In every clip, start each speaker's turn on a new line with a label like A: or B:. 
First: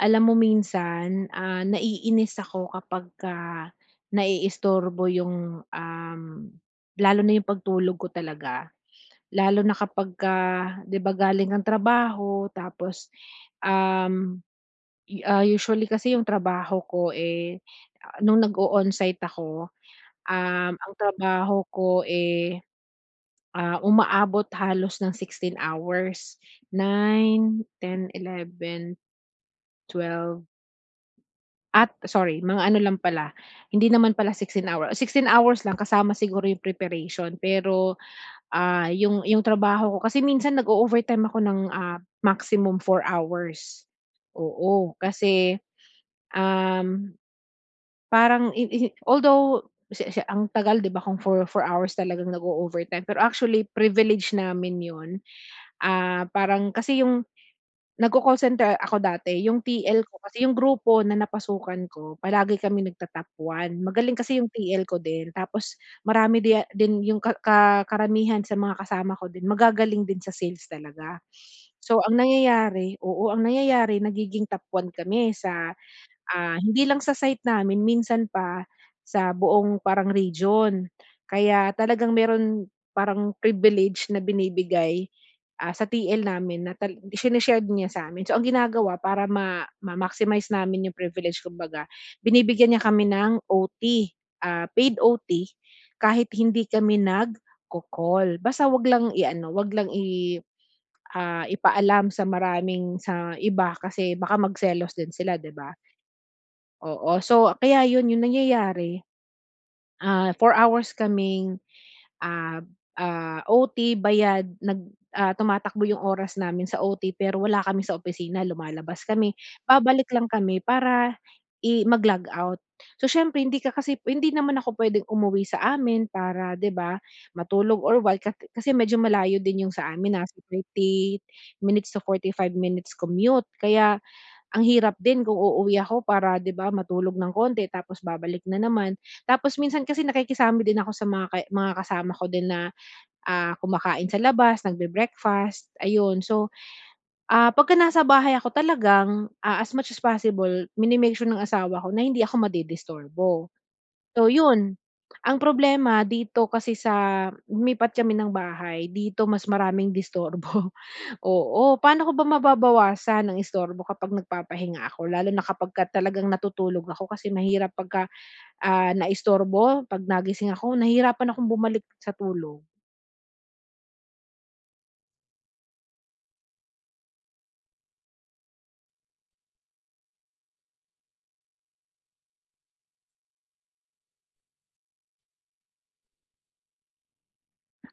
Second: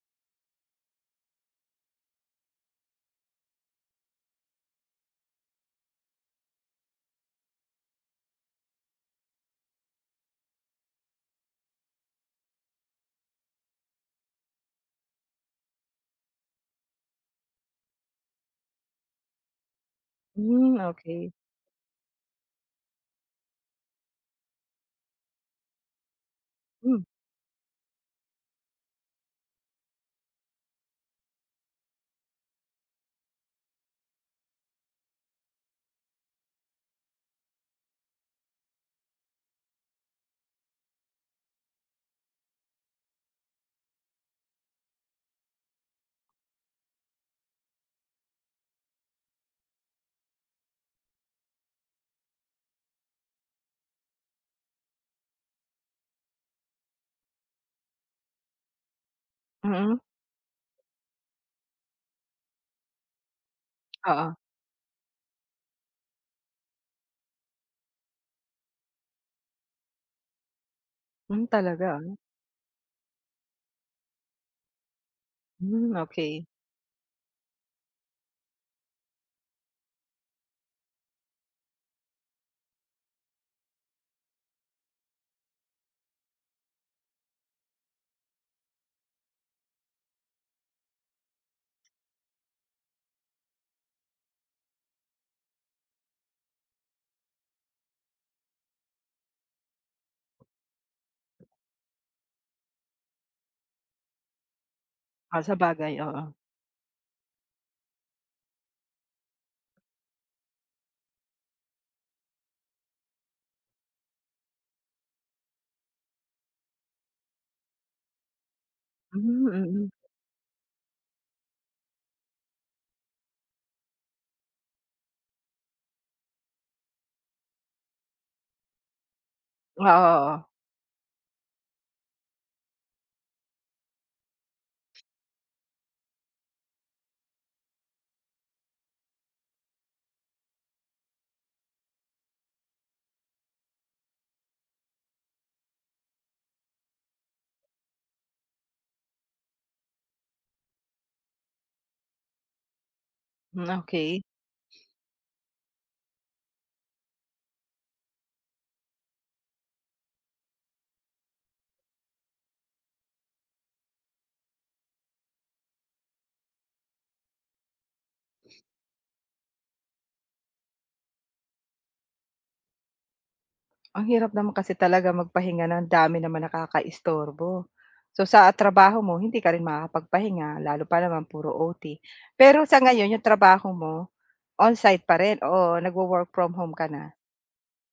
A: Alam mo minsan, naiinis ako kapagka naiistorbo yung, lalo na yung pagtulog ko talaga. Lalo na kapagka 'di ba galing kang trabaho tapos, um, usually kasi yung trabaho ko, eh, nung nag-o-onsite ako,
B: Hmm,
A: ang
B: okey.
A: trabaho ko, eh, umaabot halos ng 16 hours,
B: Hmm,
A: 9, 10, 11, 12. At sorry, mga ano lang pala, hindi naman pala 16 hours, 16 hours lang kasama siguro yung preparation pero, yung trabaho ko kasi minsan nag-o-overtime ako ng, maximum 4 hours. Oo, kasi, um, parang i although si si ang tagal, 'di ba, kung four hours talagang nag-o-overtime pero actually privilege namin 'yun. Ah, parang kasi yung. Nagko-call center ako dati, yung
B: mm,
A: TL ko kasi yung grupo na napasukan ko palagi kami nagta-top 1. Magaling
B: oo.
A: kasi yung TL ko din tapos marami di din yung ka ka karamihan sa mga kasama ko din, magagaling din sa sales talaga.
B: Talaga,
A: So
B: ano?
A: ang nangyayari, oo, ang nangyayari nagiging top 1 kami sa,
B: Hmm, okey.
A: hindi lang sa site namin, minsan pa sa buong parang region. Kaya talagang meron parang privilege na binibigay sa TL namin na tal shine niya sa amin. So, ang ginagawa para ma-maximize namin yung privilege, kumbaga, binibigyan niya kami ng OT, paid OT kahit hindi kami nagko-call. Basta wag lang i-ano, wag lang ipaalam sa maraming sa iba kasi baka magselos din sila,
B: Oh,
A: 'di ba?
B: sabagay, oo.
A: Oo. So, kaya yun yung nangyayari, 4 hours kaming ah, OT, bayad, tumatakbo yung oras namin sa OT pero wala kami sa opisina, lumalabas kami.
B: Hmm, mm.
A: Babalik lang kami para mag-log out. So, siyempre hindi ka, kasi hindi naman ako puwedeng umuwi sa amin para 'di ba matulog or what ka kasi medyo malayo din yung
B: Oo,
A: sa amin,
B: oo.
A: nasa 30 minutes to 45 minutes commute. Kaya ang hirap din kung uuwi ako para 'di ba matulog ng konti tapos babalik na naman. Tapos minsan kasi nakikisama din ako sa mga mga kasama ko din na, kumakain sa labas, nagbe-breakfast, ayun. So, pagka nasa bahay ako talagang, as much as possible mini sure ng asawa ko na hindi ako madidisturbo.
B: Hmm, okey.
A: So yun, ang problema dito kasi sa lumipat kami ng bahay, dito mas maraming disturbo. Oo, paano ko ba mababawasan ang istorbo kapag nagpapahinga ako lalo na kapagka talagang natutulog ako kasi mahirap pagka, naistorbo. 'Pag nagising ako nahihirapan akong bumalik sa tulog.
B: Ang hirap naman kasi talaga magpahinga ng dami naman nakakaistorbo. So, sa trabaho mo hindi ka rin makakapagpahinga lalo pa naman puro OT. Pero sa ngayon yung trabaho mo on-site pa rin o nagwo-work from home ka na?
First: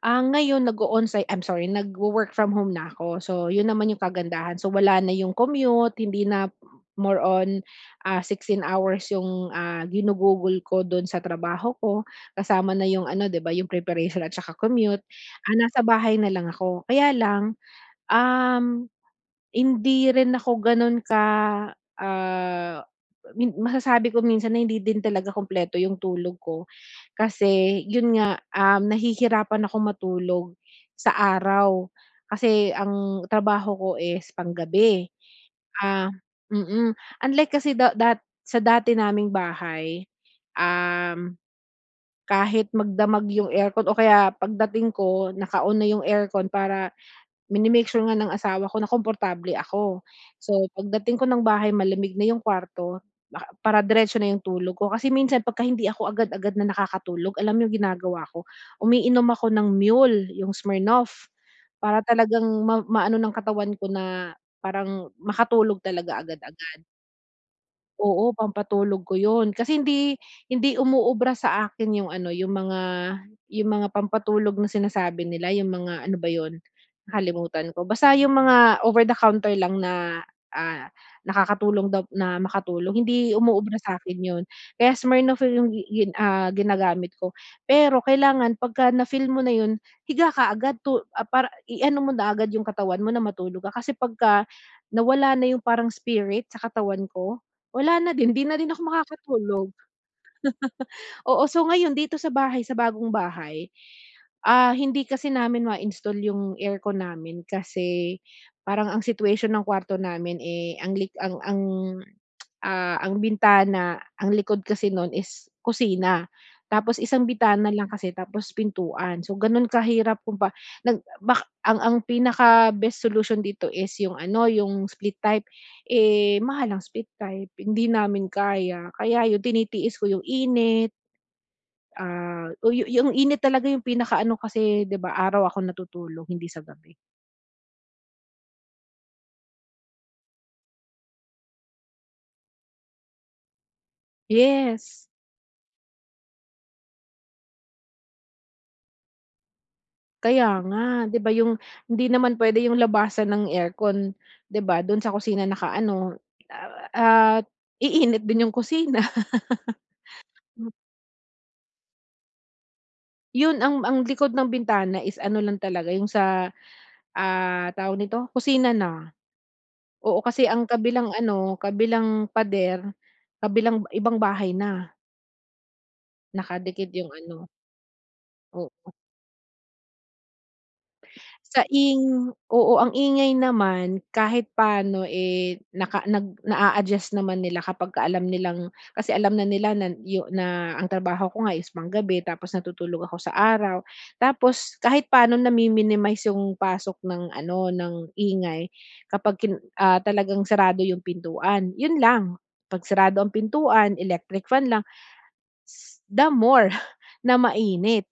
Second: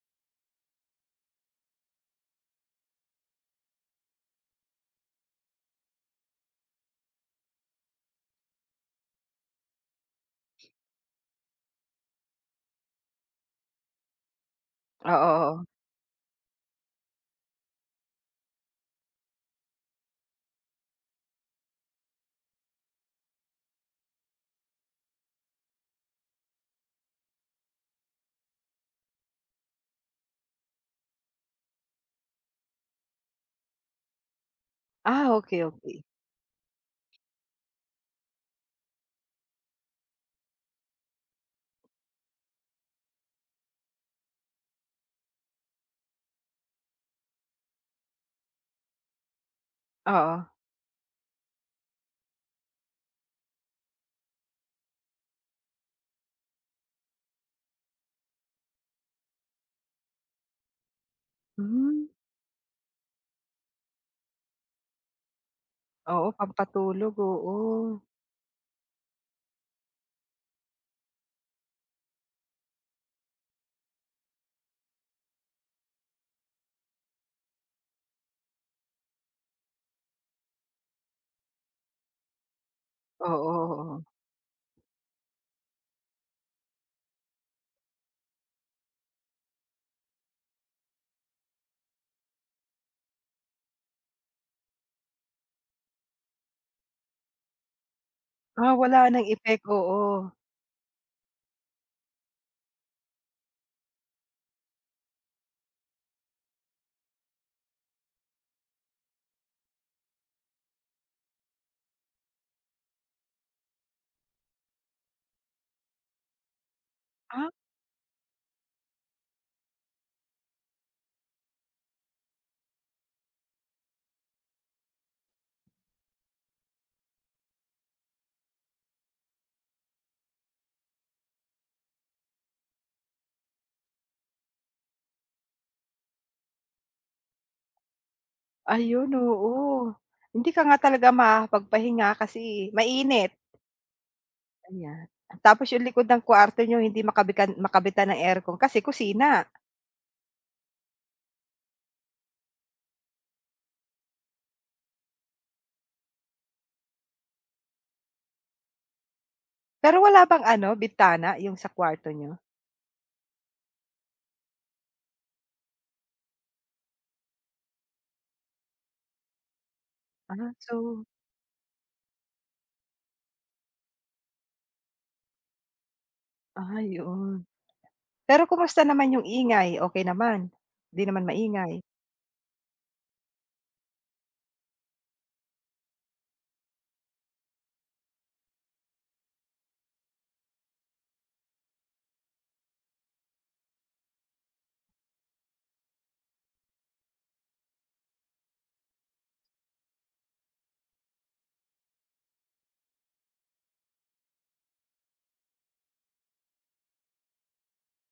A: Ngayon nag-o-onsite, I'm sorry, nagwo-work from home na ako. So, 'yun naman yung kagandahan. So, wala na yung commute, hindi na more on, 16 hours yung, ginugugol ko do'n sa trabaho ko, kasama na yung ano 'di ba, yung preparation at saka commute.
B: Oo, oo.
A: Nasa bahay na lang ako. Kaya lang, Um, hindi rin ako gano'n ka, ah, min masasabi ko minsan na hindi din talaga kumpleto yung tulog ko. Kasi yun nga, nahihirapan akong matulog sa araw kasi ang trabaho ko is panggabi.
B: Ah, okey, okey.
A: Ah, mm. Unlike kasi da dat sa dati naming bahay, um, kahit magdamag yung aircon o kaya pagdating ko naka-on na yung aircon para mini-make sure nga ng asawa ko na komportable ako.
B: Oo.
A: So, pagdating ko ng bahay malamig na yung kwarto, baka para diretso na yung tulog ko. Kasi minsan pagka hindi ako agad-agad na nakakatulog, alam mo yung ginagawa ko, umiinom ako ng Mule, yung Smirnoff, para
B: Hmm,
A: talagang maano ng katawan ko na parang makatulog talaga
B: oo,
A: agad-agad.
B: pampatulog, oo.
A: Oo, pampatulog ko 'yun kasi hindi hindi umuubra sa akin yung ano, yung mga, yung mga pampatulog na sinasabi nila, yung mga ano ba 'yun, nakalimutan ko. Basta yung mga over the counter lang na, ah, nakakatulong daw na makatulog, hindi
B: Oo,
A: umuubra
B: oo.
A: sa'kin 'yun. Kaya Smirnoff yung ginagamit ko. Pero kailangan pagka na-feel mo na 'yun, higa ka agad, para i-ano mo na agad yung katawan mo na matulog ka kasi pagka nawala na yung parang spirit sa katawan ko, wala na din, 'di na
B: Ah,
A: din ako
B: wala ng effect,
A: makakatulog.
B: oo.
A: Oo, so ngayon dito sa bahay, sa bagong bahay, hindi kasi namin ma-install yung aircon namin kasi parang ang situation ng kwarto namin, eh, ang lik ang ah, ang bintana, ang likod kasi non is kusina. Tapos isang
B: Ah,
A: bintana lang kasi tapos pintuan. So ganon kahirap kung pa nag bak ang pinaka best solution dito is yung ano, yung split type. Eh, mahal ang split type, hindi namin kaya. Kaya yun, tinitiis ko yung init, ah, o yu yung init talaga yung pinakaano kasi 'di ba araw ako natutulog hindi sa gabi.
B: ayun, oo. Hindi ka nga talaga makakapagpahinga kasi mainit, ayan.
A: Yes.
B: Tapos yung likod ng kwarto niyo hindi makabitan makabitan ng aircon kasi kusina.
A: Kaya nga, 'di ba yung hindi naman puwede yung labasan ng aircon, 'di ba, do'n sa kusina nakaano, at iinit din yung kusina.
B: Pero wala bang ano, bitana yung sa kwarto niyo?
A: Yun, ang likod ng bintana is ano lang talaga yung sa, tawag nito, kusina na. Oo, kasi
B: Ah,
A: ang
B: so
A: kabilang ano, kabilang pader, kabilang ibang bahay na, nakadikit yung ano,
B: yun. Pero
A: oo.
B: kumusta naman yung ingay, okay naman? Hindi naman
A: Sa
B: maingay?
A: ing Oo, ang ingay naman kahit paano, eh, naka nag naa-adjust naman nila kapagka alam nilang, kasi alam na nila na ang trabaho ko nga is panggabi tapos natutulog ako sa araw. Tapos kahit paano nami-minimize yung pasok ng ano, ng ingay, kapag kin talagang sarado yung pintuan, yun lang. 'Pag sarado ang pintuan, electric fan lang, s the more na mainit.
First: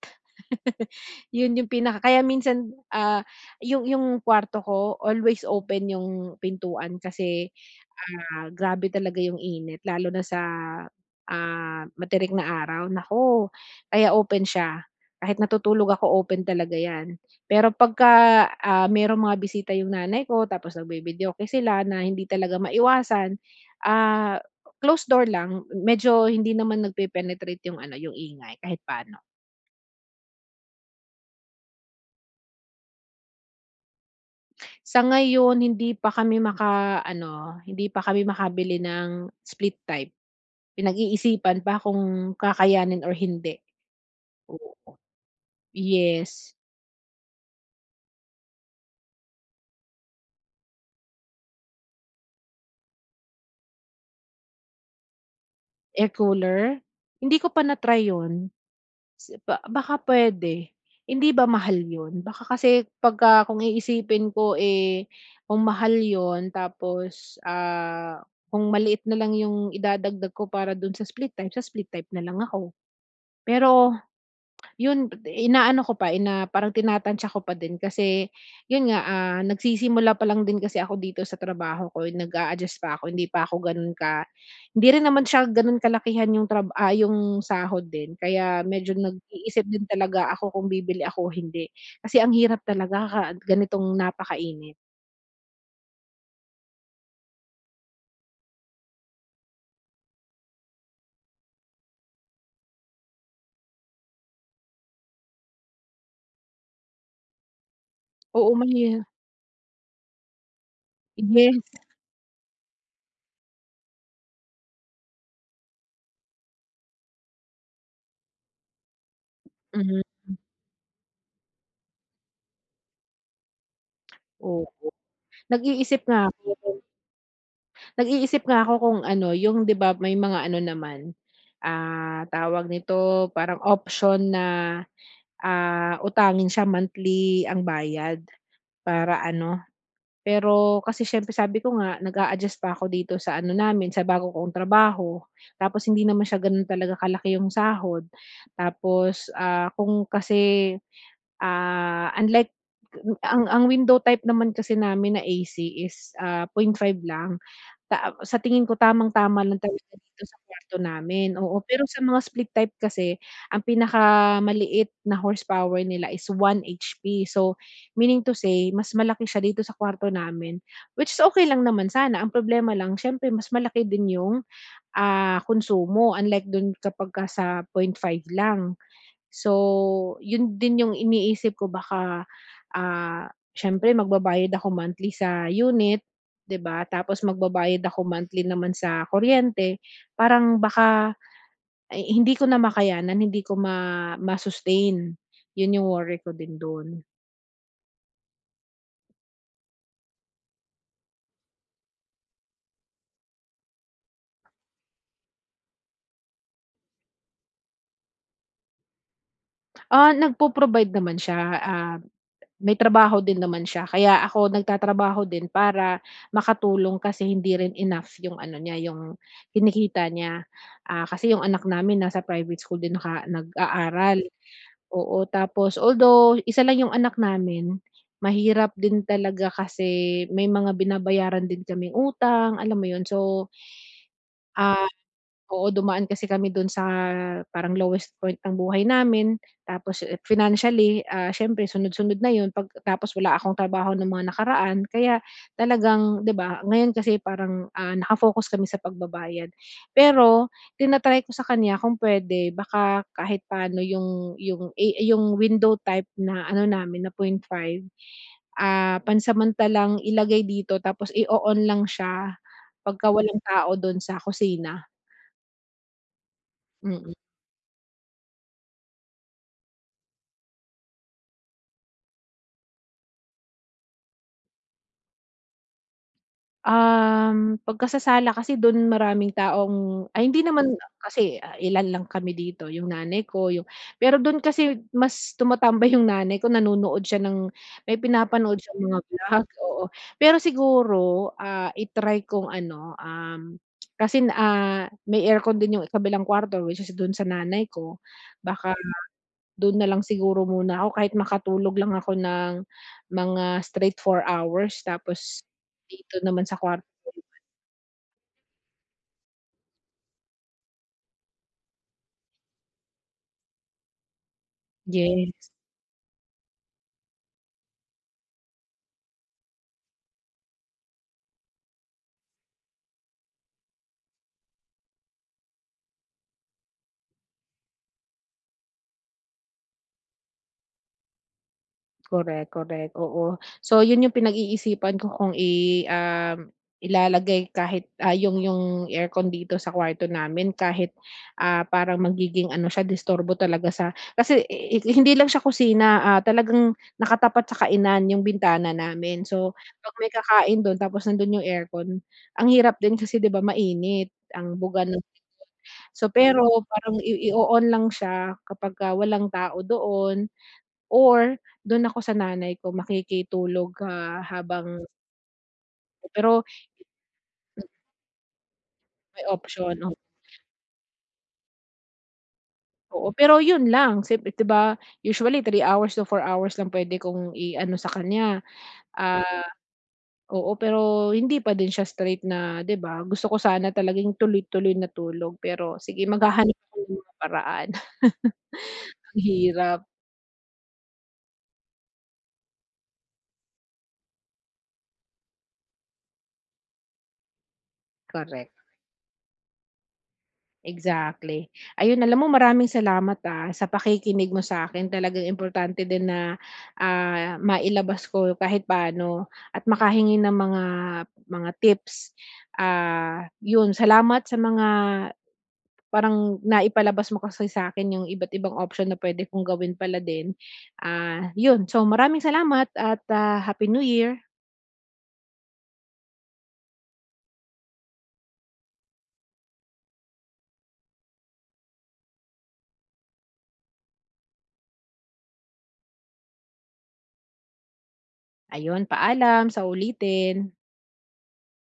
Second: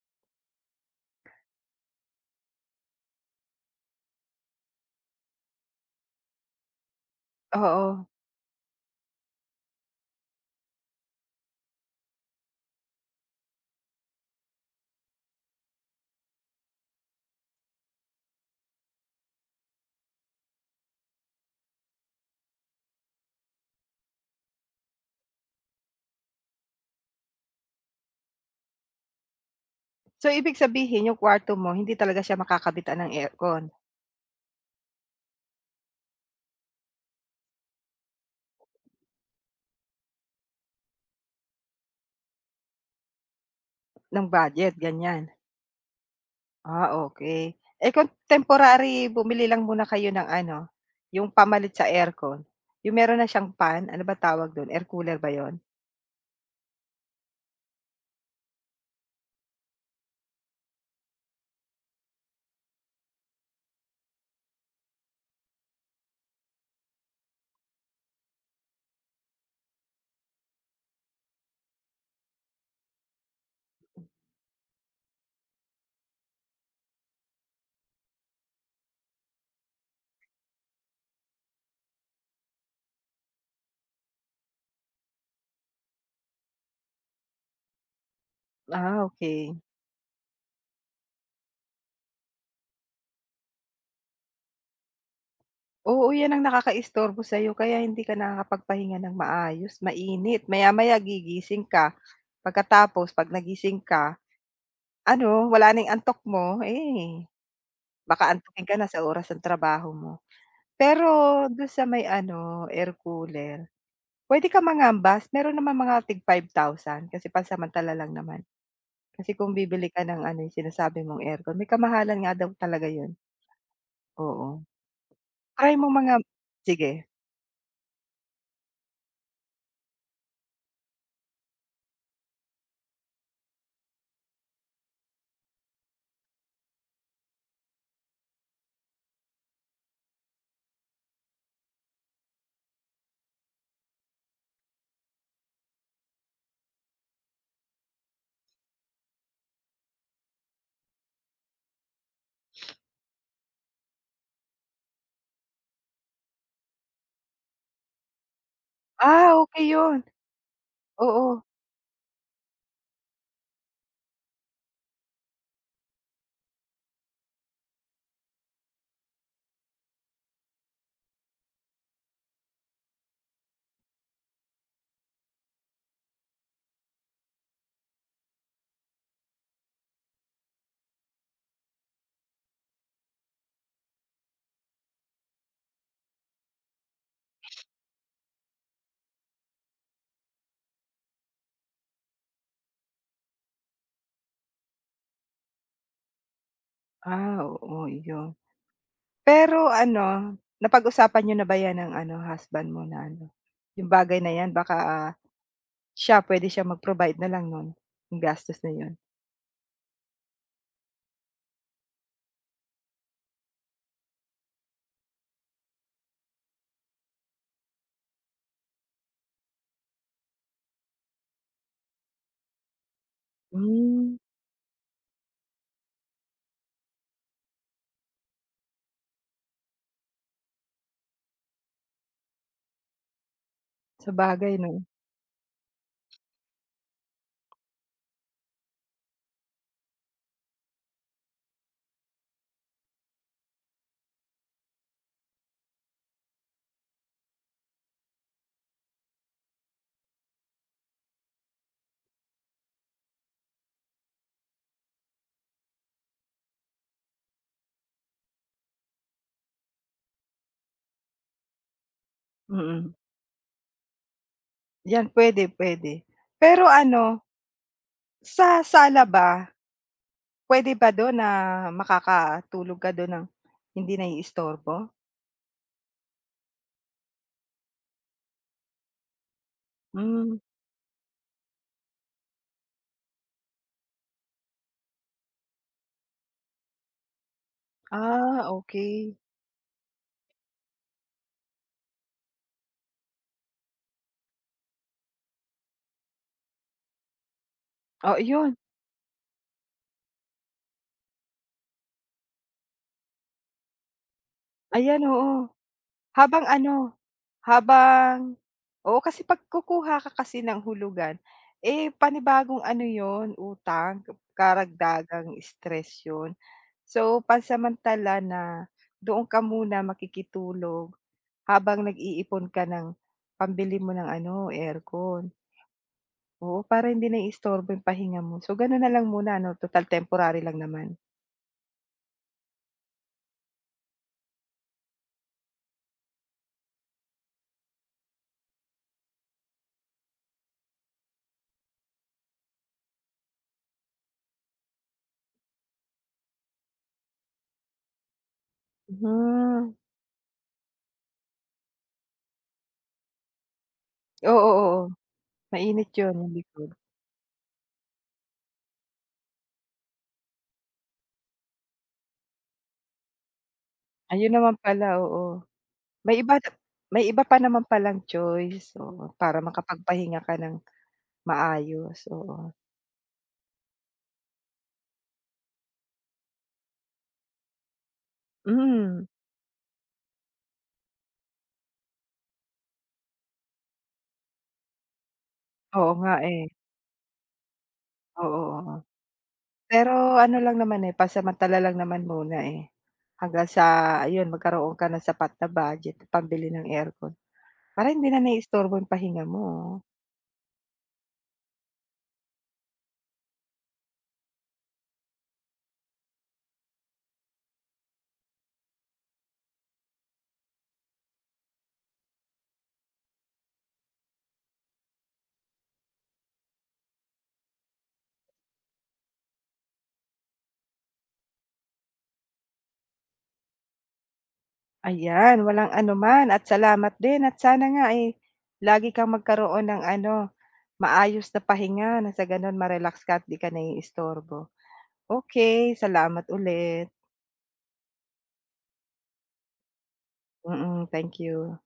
A: Yun yung pinaka, kaya minsan, yung kwarto ko always open yung pintuan kasi,
B: Oo.
A: grabe talaga yung init lalo na sa, matirik na araw, naku, kaya open siya. Kahit natutulog ako open talaga 'yan. Pero pagka, merong mga bisita yung nanay ko tapos nagvi-videoke sila na hindi talaga maiwasan, ah, closed door lang medyo hindi naman nagpe-penetrate yung ano, yung ingay kahit paano.
B: So, ibig sabihin yung kwarto mo hindi talaga siya makakabitan ng aircon,
A: Sa ngayon hindi pa kami maka-ano, hindi pa kami makabili ng split type. Pinag-iisipan pa kung kakayanin or hindi.
B: ng budget,
A: Oo,
B: ganyan?
A: yes,
B: Ah, okay. Eh, kung temporary bumili lang muna kayo ng ano, yung pamalit sa aircon, yung meron na siyang fan, ano ba tawag dun, air cooler ba yun?
A: air cooler? Hindi ko pa na-try 'yun, si ba baka puwede. Hindi ba mahal 'yun? Baka kasi pagka kung iisipin ko, eh, kung mahal 'yun tapos, kung maliit na lang 'yung idadagdag ko para dun sa split type na lang ako. Pero yun, inaano ko pa, parang tinatantya ko pa din kasi yun nga, nagsisimula pa lang din kasi ako dito sa trabaho ko, nag adjust pa ako, hindi pa ako gano'n ka, hindi rin naman siya gano'n kalakihan yung, yung sahod din kaya medyo
B: Ah, okay.
A: nag-iisip din talaga ako kung bibili ako o hindi. Kasi ang hirap talaga ka ganitong napakainit.
B: Oo, yan ang nakakaistorbo sa'yo kaya hindi ka nakakapagpahinga ng maayos, mainit. Maya-maya gigising ka, pagkatapos 'pag nagising ka, ano, wala nang antok mo, eh, baka
A: Oo,
B: antukin ka na sa
A: may,
B: oras ng trabaho mo. Pero
A: yes,
B: dun sa may ano, air cooler. Puwede kang mangambas, meron naman mga tig 5,000 kasi pansamantala lang naman. Kasi kung bibili ka
A: mhm,
B: ng ano, yung sinasabi mong aircon, may kamahalan nga daw talaga yun, oo.
A: oo.
B: Try mo
A: Nag-iisip
B: mga,
A: nga ako.
B: sige.
A: Nag-iisip nga ako kung ano, yung 'di ba may mga ano naman, tawag nito, parang option na, utangin siya monthly ang bayad para ano, pero kasi siyempre sabi ko nga nag-a-adjust pa ako dito sa ano namin, sa bago kong trabaho. Tapos hindi naman siya gano'n talaga kalaki yung sahod. Tapos, unlike ang window type naman kasi namin na AC is, 0.5 lang. Ta sa tingin ko
B: Ah,
A: tamang-tama lang
B: okey
A: talaga
B: yun,
A: dito sa kwarto namin,
B: oo.
A: oo. Pero sa mga split type kasi, ang pinakamaliit na horsepower nila is 1 HP. So, meaning to say, mas malaki siya dito sa kwarto namin, which is okey lang naman sana. Ang problema lang siyempre mas malaki din yung, konsumo unlike dun kapagka sa 0.5 lang. So, yun din yung iniisip ko baka, ah, siyempre magbabayad ako monthly sa unit, 'di ba? Tapos magbabayad ako monthly naman sa kuryente. Parang baka ay hindi ko na makayanan, hindi ko ma-sustain. Yun yung worry ko din dun.
B: Ah, oo, yun. Pero ano, napag-usapan niyo na ba yan ng ano, husband mo na ano, yung bagay na yan baka pwede siya mag-provide na lang nun, yung gastos na yun?
A: Nagpo-provide naman siya, may trabaho din naman siya kaya ako nagtatrabaho din para makatulong kasi hindi rin enough yung ano niya, yung kinikita niya. Kasi yung anak namin nasa private school din
B: Hmm,
A: nag-aaral, oo. Tapos although isa lang yung anak namin, mahirap din talaga kasi may mga binabayaran din kaming utang, alam mo yun. So,
B: sabagay 'no,
A: ah oo, dumaan kasi kami dun sa parang lowest point ng buhay namin. Tapos, eh, financially, siyempre sunod-sunod na yun pag, tapos wala akong trabaho ng mga nakaraan. Kaya talagang 'di ba, ngayon kasi parang, naka kami sa pagbabayad. Pero tina-try ko sa kanya kung pwede baka kahit paano yung, eh, yung window type na ano namin na 0.5, pansamantalang ilagay dito tapos i on lang siya
B: mm.
A: pagka walang tao dun sa kusina,
B: Yan, pwede pwede. Pero ano.
A: mm.
B: Sa sala ba, puwede ba dun na makakatulog ka dun ng hindi naiistorbo?
A: Pagkasasala kasi don maraming taong, ay,
B: Hmm,
A: hindi naman. Hmm. Kasi, ilan lang kami dito, yung nanay ko, yung, pero don kasi mas tumatambay yung nanay ko, nanonood siya ng, may
B: ah,
A: pinapanood siyang mga
B: okey.
A: vlog, oo. Pero siguro, i-try kong ano, kasi, may aircon din yung kabilang kwarto which is dun sa nanay ko.
B: Oh, iyon,
A: Baka dun na lang siguro muna ako kahit makatulog lang ako ng mga straight 4 hours
B: ayan,
A: tapos
B: oo.
A: dito
B: Habang
A: naman sa kwarto.
B: ano, habang, oo, kasi 'pag kukuha ka kasi ng hulugan, eh, panibagong ano yun, utang, karagdagang
A: Yes,
B: stress yun. So, pansamantala na doon ka muna makikitulog habang nag-iipon ka ng pambili mo ng ano, aircon. Oo, para hindi naiistorbo yung pahinga mo. So, gano'n na lang muna ano, total temporary lang naman.
A: correct, correct, oo. So, yun yung pinag-iisipan ko kung ilalagay kahit, yung aircon dito sa kwarto namin kahit, parang magiging ano siya disturbo talaga sa kasi i hindi lang siya kusina, talagang nakatapat sa kainan yung bintana namin. So,
B: Hmm,
A: 'pag may kakain dun tapos nandun yung aircon, ang hirap din kasi 'di ba mainit
B: oo,
A: ang
B: oo.
A: buga ng.
B: Mainit
A: So,
B: 'yun, yung
A: pero
B: likod.
A: parang i on lang siya kapagka walang tao doon. Or dun ako sa nanay ko makikitulog,
B: Ayun naman
A: habang,
B: pala, oo. May iba
A: pero
B: may iba pa naman palang choice, oo,
A: may
B: para
A: option, o,
B: makapagpahinga ka ng maayos, oo.
A: oo. Pero yun lang siyemp, 'di ba, usually 3 hours to 4 hours lang puwede kong i-ano sa kanya,
B: Mm,
A: ah, oo. Pero hindi pa din siya straight na, 'di ba, gusto ko sana talagang tuloy-tuloy na tulog pero
B: oo
A: sige
B: nga, eh.
A: maghahanap ako ng mga paraan.
B: Oo, oo.
A: Ang hirap,
B: Pero ano lang naman, eh, pansamantala lang naman muna, eh, hanggang sa ayun magkaroon ka ng sapat na budget pambili ng aircon para hindi na
A: correct.
B: naiistorbo yung pahinga mo.
A: Exactly. Ayun, alam mo maraming salamat, sa pakikinig mo sa akin. Talagang importante din na, mailabas ko kahit paano at makahingi ng mga tips. Yun, salamat sa mga, parang naipalabas mo kasi sa akin yung iba't ibang option na pwede kong gawin pala din. Yun, so maraming salamat at, Happy New Year.
B: Ayan, walang anuman at salamat din at sana nga ay lagi kang magkaroon ng ano, maayos na pahinga na sa gano'n ma-relax ka at 'di ka naiistorbo. Okey, salamat ulit.
A: Ayun, paalam sa ulitin.
B: Mm, thank you.